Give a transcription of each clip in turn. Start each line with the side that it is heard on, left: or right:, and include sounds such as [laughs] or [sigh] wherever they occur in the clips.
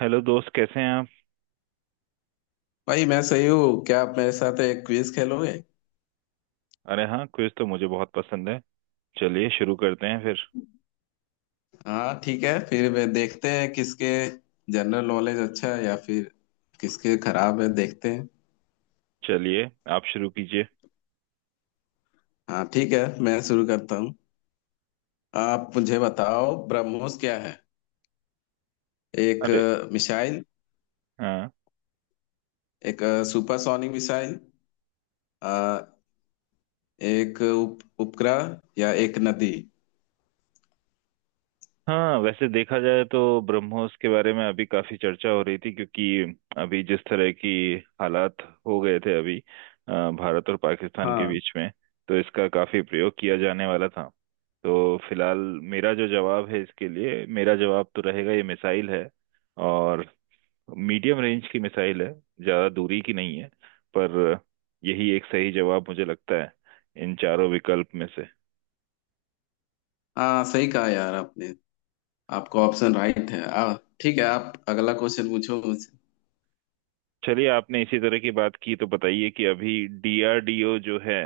right: Hello दोस्त, कैसे हैं आप।
left: भाई मैं सही हूँ। क्या आप मेरे साथ एक क्विज खेलोगे?
right: अरे हाँ, क्विज तो मुझे बहुत पसंद है। चलिए शुरू करते हैं फिर।
left: हाँ ठीक है, फिर वे देखते हैं किसके जनरल नॉलेज अच्छा है या फिर किसके खराब है, देखते हैं।
right: चलिए, आप शुरू कीजिए।
left: हाँ ठीक है, मैं शुरू करता हूँ। आप मुझे बताओ, ब्रह्मोस क्या है? एक
right: अरे
left: मिसाइल,
right: हाँ।
left: एक सुपरसोनिक मिसाइल, अ, एक उपग्रह, या एक नदी?
right: हाँ, वैसे देखा जाए तो ब्रह्मोस के बारे में अभी काफी चर्चा हो रही थी, क्योंकि अभी जिस तरह की हालात हो गए थे अभी भारत और पाकिस्तान के
left: हाँ,
right: बीच में, तो इसका काफी प्रयोग किया जाने वाला था। तो फिलहाल मेरा जो जवाब है, इसके लिए मेरा जवाब तो रहेगा ये मिसाइल है, और मीडियम रेंज की मिसाइल है, ज्यादा दूरी की नहीं है। पर यही एक सही जवाब मुझे लगता है इन चारों विकल्प में से।
left: हाँ, सही कहा यार आपने। आपका ऑप्शन राइट है। ठीक है, आप अगला क्वेश्चन पूछो मुझसे।
right: चलिए, आपने इसी तरह की बात की तो बताइए कि अभी डीआरडीओ जो है,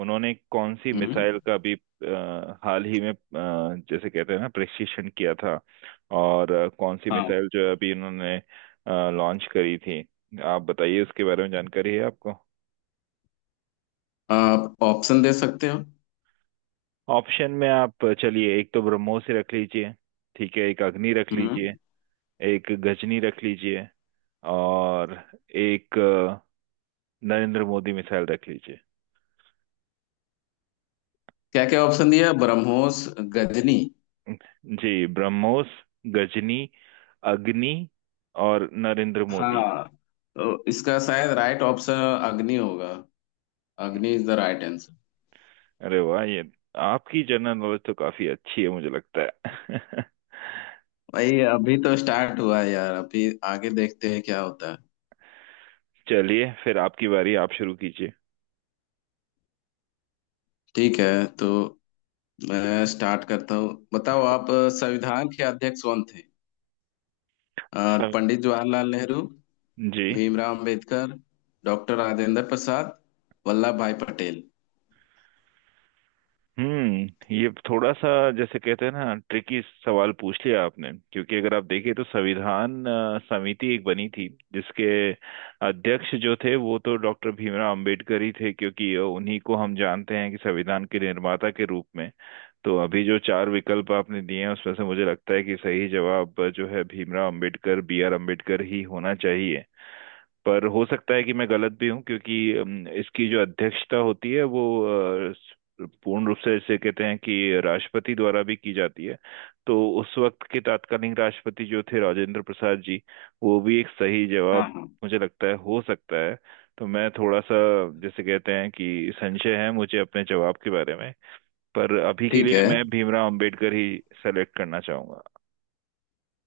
right: उन्होंने कौन सी मिसाइल का भी हाल ही में जैसे कहते हैं ना प्रशिक्षण किया था, और कौन सी
left: हम्म।
right: मिसाइल जो है अभी उन्होंने लॉन्च करी थी। आप बताइए, उसके बारे में जानकारी है आपको।
left: आप ऑप्शन दे सकते हो।
right: ऑप्शन में आप चलिए एक तो ब्रह्मोस ही रख लीजिए, ठीक है, एक अग्नि रख
left: हम्म,
right: लीजिए, एक गजनी रख लीजिए, और एक नरेंद्र मोदी मिसाइल रख लीजिए।
left: क्या क्या ऑप्शन दिया? ब्रह्मोस, गजनी।
right: जी, ब्रह्मोस, गजनी, अग्नि और नरेंद्र मोदी।
left: हाँ, तो इसका शायद राइट ऑप्शन अग्नि होगा। Agni is the right answer.
right: अरे वाह, ये आपकी जनरल नॉलेज तो काफी अच्छी है मुझे लगता है।
left: भाई, अभी तो स्टार्ट हुआ है यार, अभी आगे देखते हैं क्या होता है।
right: [laughs] चलिए फिर, आपकी बारी, आप शुरू कीजिए।
left: ठीक है, तो मैं स्टार्ट करता हूँ। बताओ आप, संविधान के अध्यक्ष कौन थे? अ,
right: सब।
left: पंडित जवाहरलाल नेहरू,
right: जी।
left: भीमराव अंबेडकर, डॉक्टर राजेंद्र प्रसाद, वल्लभ भाई पटेल।
right: हम्म, ये थोड़ा सा जैसे कहते हैं ना ट्रिकी सवाल पूछ लिया आपने, क्योंकि अगर आप देखें तो संविधान समिति एक बनी थी, जिसके अध्यक्ष जो थे वो तो डॉक्टर भीमराव अंबेडकर ही थे, क्योंकि उन्हीं को हम जानते हैं कि संविधान के निर्माता के रूप में। तो अभी जो चार विकल्प आपने दिए हैं, उसमें से मुझे लगता है कि सही जवाब जो है भीमराव अंबेडकर, बी आर अम्बेडकर ही होना चाहिए। पर हो सकता है कि मैं गलत भी हूँ, क्योंकि इसकी जो अध्यक्षता होती है वो अ, स- पूर्ण रूप से इसे कहते हैं कि राष्ट्रपति द्वारा भी की जाती है। तो उस वक्त के तात्कालीन राष्ट्रपति जो थे, राजेंद्र प्रसाद जी, वो भी एक सही
left: हाँ,
right: जवाब
left: हाँ।
right: मुझे लगता है हो सकता है। तो मैं थोड़ा सा जैसे कहते हैं कि संशय है मुझे अपने जवाब के बारे में। पर अभी के
left: ठीक
right: लिए
left: है,
right: मैं भीमराव अंबेडकर ही सेलेक्ट करना चाहूंगा।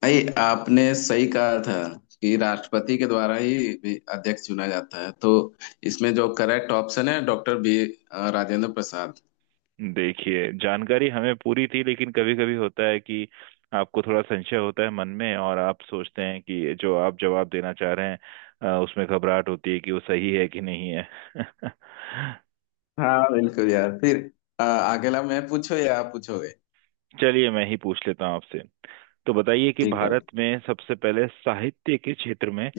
left: भाई आपने सही कहा था कि राष्ट्रपति के द्वारा ही भी अध्यक्ष चुना जाता है, तो इसमें जो करेक्ट ऑप्शन है, डॉक्टर बी, राजेंद्र प्रसाद।
right: देखिए, जानकारी हमें पूरी थी, लेकिन कभी कभी होता है कि आपको थोड़ा संशय होता है मन में, और आप सोचते हैं कि जो आप जवाब देना चाह रहे हैं उसमें घबराहट होती है कि वो सही है कि नहीं है। [laughs]
left: हाँ बिल्कुल यार। फिर अगला मैं पूछो या आप पूछोगे?
right: चलिए मैं ही पूछ लेता हूँ आपसे। तो बताइए कि
left: ठीक है।
right: भारत में सबसे पहले साहित्य के क्षेत्र में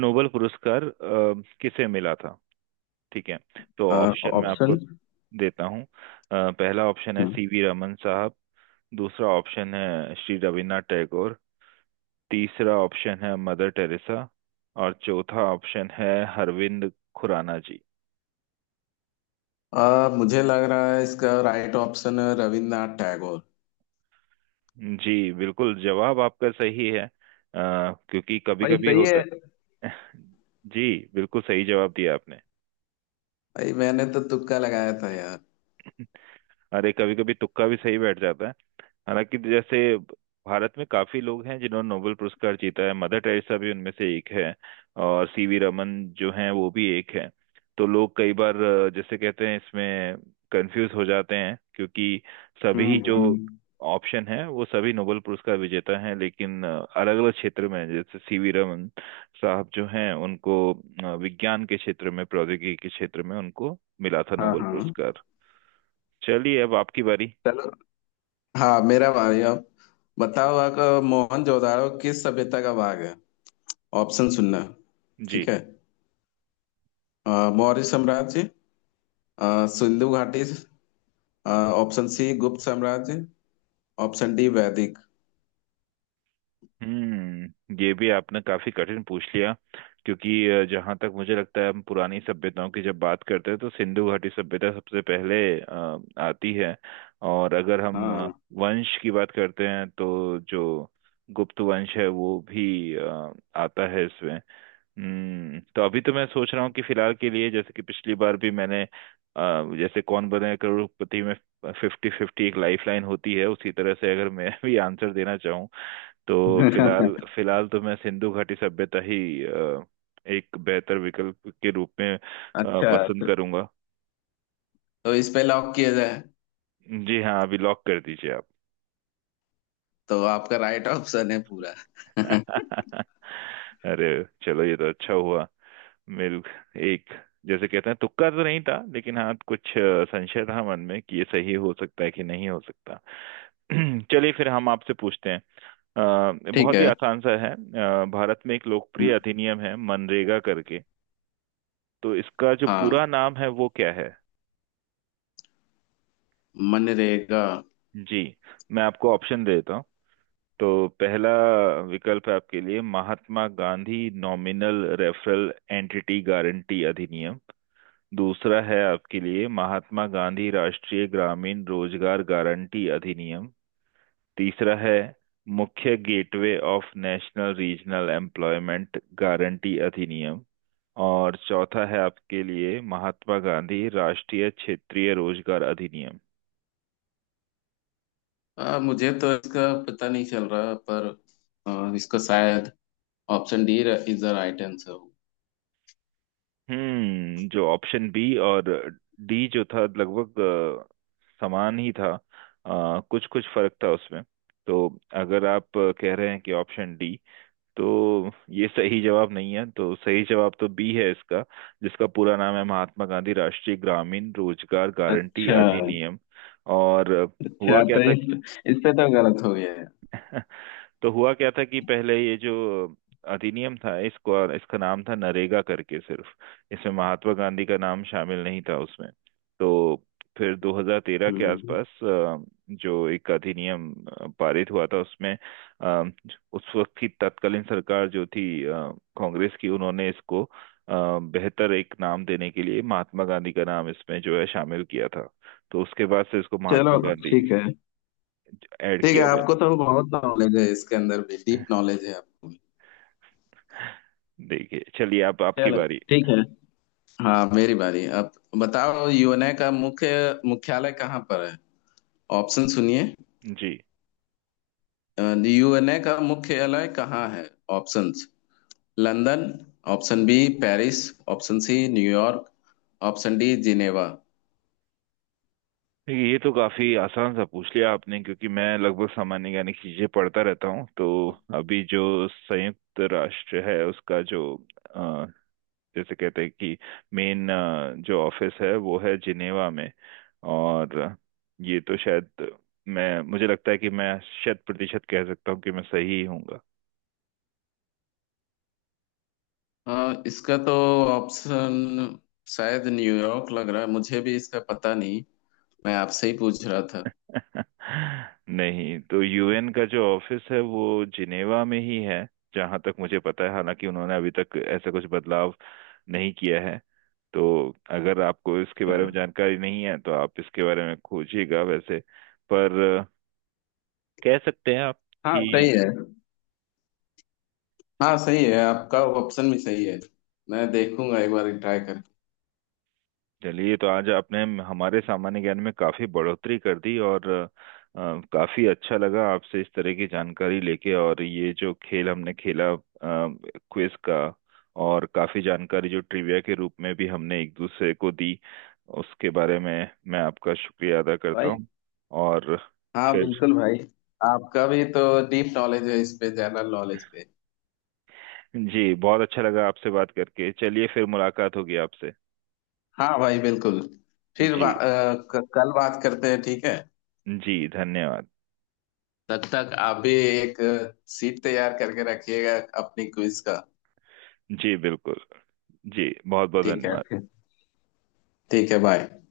right: नोबेल पुरस्कार किसे मिला था। ठीक है, तो
left: अ,
right: ऑप्शन मैं आपको
left: ऑप्शन।
right: देता हूँ। पहला ऑप्शन है
left: हम्म।
right: सीवी रमन साहब, दूसरा ऑप्शन है श्री रविन्द्रनाथ टैगोर, तीसरा ऑप्शन है मदर टेरेसा, और चौथा ऑप्शन है अरविंद खुराना जी।
left: मुझे लग रहा है इसका राइट ऑप्शन है रविन्द्रनाथ टैगोर।
right: जी बिल्कुल, जवाब आपका सही है। क्योंकि कभी
left: भाई
right: कभी
left: सही
right: होता
left: है।
right: [laughs] है। जी, बिल्कुल सही जवाब दिया आपने।
left: भाई मैंने तो तुक्का लगाया था यार।
right: [laughs] अरे कभी कभी तुक्का भी सही बैठ जाता है। हालांकि जैसे भारत में काफी लोग हैं जिन्होंने नोबेल पुरस्कार जीता है, मदर टेरेसा भी उनमें से एक है, और सीवी रमन जो हैं वो भी एक हैं। तो लोग कई बार जैसे कहते हैं इसमें कंफ्यूज हो जाते हैं, क्योंकि सभी
left: हम्म।
right: जो
left: हम्म।
right: ऑप्शन है वो सभी नोबेल पुरस्कार विजेता हैं, लेकिन अलग अलग क्षेत्र में हैं। जैसे सीवी रमन साहब जो हैं उनको विज्ञान के क्षेत्र में, प्रौद्योगिकी के क्षेत्र में उनको मिला था
left: हाँ,
right: नोबेल
left: हाँ।
right: पुरस्कार। चलिए अब आपकी बारी।
left: चलो। हाँ, मेरा भाई अब। बताओ आपका, मोहनजोदाड़ो किस सभ्यता का भाग है? ऑप्शन सुनना।
right: जी।
left: ठीक है। अ, मौर्य साम्राज्य, सिंधु घाटी, ऑप्शन सी गुप्त साम्राज्य, ऑप्शन डी वैदिक।
right: हम्म, ये भी आपने काफी कठिन पूछ लिया, क्योंकि जहाँ तक मुझे लगता है हम पुरानी सभ्यताओं की जब बात करते हैं तो सिंधु घाटी सभ्यता सबसे पहले अ, आती है। और अगर हम
left: हाँ।
right: वंश की बात करते हैं तो जो गुप्त वंश है वो भी आता है इसमें। हम्म, तो अभी तो मैं सोच रहा हूँ कि फिलहाल के लिए, जैसे कि पिछली बार भी मैंने जैसे कौन बने करोड़पति में फिफ्टी फिफ्टी एक लाइफ लाइन होती है, उसी तरह से अगर मैं भी आंसर देना, तो फिलहाल
left: [laughs]
right: फिलहाल तो मैं सिंधु घाटी सभ्यता ही अ, एक बेहतर विकल्प के रूप में
left: अच्छा।
right: पसंद
left: तो,
right: करूंगा।
left: तो इस पे लॉक किया जाए?
right: जी हाँ, अभी लॉक कर दीजिए आप।
left: तो आपका राइट ऑप्शन है पूरा। [laughs]
right: [laughs] अरे, चलो ये तो अच्छा हुआ, मेरे एक जैसे कहते हैं तुक्का तो नहीं था, लेकिन हाँ कुछ संशय था मन में कि ये सही हो सकता है कि नहीं हो सकता। [clears throat] चलिए फिर हम आपसे पूछते हैं,
left: ठीक
right: बहुत ही
left: है।
right: आसान सा है। भारत में एक लोकप्रिय
left: हम्म।
right: अधिनियम है मनरेगा करके, तो इसका जो
left: हाँ,
right: पूरा नाम है वो क्या है।
left: मनरेगा।
right: जी, मैं आपको ऑप्शन देता हूँ। तो पहला विकल्प है आपके लिए Mahatma Gandhi nominal referral entity guarantee अधिनियम, दूसरा है आपके लिए महात्मा गांधी राष्ट्रीय ग्रामीण रोजगार गारंटी अधिनियम, तीसरा है मुख्य gateway of national regional employment guarantee अधिनियम, और चौथा है आपके लिए महात्मा गांधी राष्ट्रीय क्षेत्रीय रोजगार अधिनियम।
left: मुझे तो इसका पता नहीं चल रहा, पर इसका शायद option D is the right answer.
right: हम्म, जो ऑप्शन बी और डी जो था लगभग समान ही था, कुछ कुछ फर्क था उसमें। तो अगर आप कह रहे हैं कि ऑप्शन डी, तो ये सही जवाब नहीं है, तो सही जवाब तो बी है इसका, जिसका पूरा नाम है महात्मा गांधी राष्ट्रीय ग्रामीण रोजगार गारंटी
left: अच्छा।
right: अधिनियम। और हुआ
left: अच्छा,
right: क्या
left: तो
right: था कि
left: इस पे तो गलत हो गया है।
right: [laughs] तो हुआ क्या था कि पहले ये जो अधिनियम था, इसको इसका नाम था नरेगा करके सिर्फ, इसमें महात्मा गांधी का नाम शामिल नहीं था उसमें। तो फिर 2013 के
left: हम्म।
right: आसपास जो एक अधिनियम पारित हुआ था उसमें, अ, उस वक्त की तत्कालीन सरकार जो थी कांग्रेस की, उन्होंने इसको बेहतर एक नाम देने के लिए महात्मा गांधी का नाम इसमें जो है शामिल किया था। तो उसके बाद से इसको महात्मा
left: चलो
right: गांधी
left: ठीक है।
right: ऐड
left: ठीक है,
right: किया गया।
left: आपको तो बहुत नॉलेज है, इसके अंदर भी डीप नॉलेज है आपको।
right: देखिए, चलिए आप, आपकी
left: चलो।
right: बारी।
left: ठीक है। हाँ मेरी बारी अब। बताओ, यूएनए का मुख्यालय कहाँ पर है? ऑप्शन सुनिए।
right: जी।
left: यूएनए का मुख्यालय कहाँ है? Options London, option B Paris, option C New York, option D Geneva.
right: देखिए, ये तो काफी आसान सा पूछ लिया आपने, क्योंकि मैं लगभग सामान्य ज्ञान की चीजें पढ़ता रहता हूँ, तो अभी जो संयुक्त राष्ट्र है उसका जो अ, जैसे कहते हैं कि मेन जो ऑफिस है वो है जिनेवा में। और ये तो शायद, मैं मुझे लगता है कि मैं शत प्रतिशत कह सकता हूँ कि मैं सही ही हूँ।
left: हाँ, इसका तो ऑप्शन शायद न्यूयॉर्क लग रहा है। मुझे भी इसका पता नहीं, मैं आपसे ही पूछ रहा था।
right: [laughs] नहीं तो यूएन का जो ऑफिस है वो जिनेवा में ही है, जहां तक मुझे पता है। हालांकि उन्होंने अभी तक ऐसा कुछ बदलाव नहीं किया है, तो अगर आपको इसके बारे में
left: अच्छा।
right: जानकारी नहीं है तो आप इसके बारे में खोजिएगा वैसे। पर कह सकते हैं आप
left: हाँ
right: कि
left: सही है। हाँ सही है, आपका ऑप्शन भी सही है। मैं देखूंगा एक बार ट्राई करके।
right: चलिए, तो आज आपने हमारे सामान्य ज्ञान में काफी बढ़ोतरी कर दी, और काफी अच्छा लगा आपसे इस तरह की जानकारी लेके, और ये जो खेल हमने खेला क्विज का, और काफी जानकारी जो ट्रिविया के रूप में भी हमने एक दूसरे को दी, उसके बारे में मैं आपका शुक्रिया अदा करता
left: भाई,
right: हूँ। और
left: हाँ
right: फिर
left: बिल्कुल भाई। आपका भी तो डीप नॉलेज है इस पे, जनरल नॉलेज पे।
right: जी, बहुत अच्छा लगा आपसे बात करके। चलिए फिर मुलाकात होगी आपसे।
left: हाँ भाई बिल्कुल। फिर
right: जी।
left: कल बात करते हैं, ठीक है?
right: जी धन्यवाद।
left: तब तक आप भी एक सीट तैयार करके रखिएगा अपनी क्विज का।
right: जी बिल्कुल। जी बहुत बहुत
left: ठीक है
right: धन्यवाद।
left: फिर। ठीक है, बाय।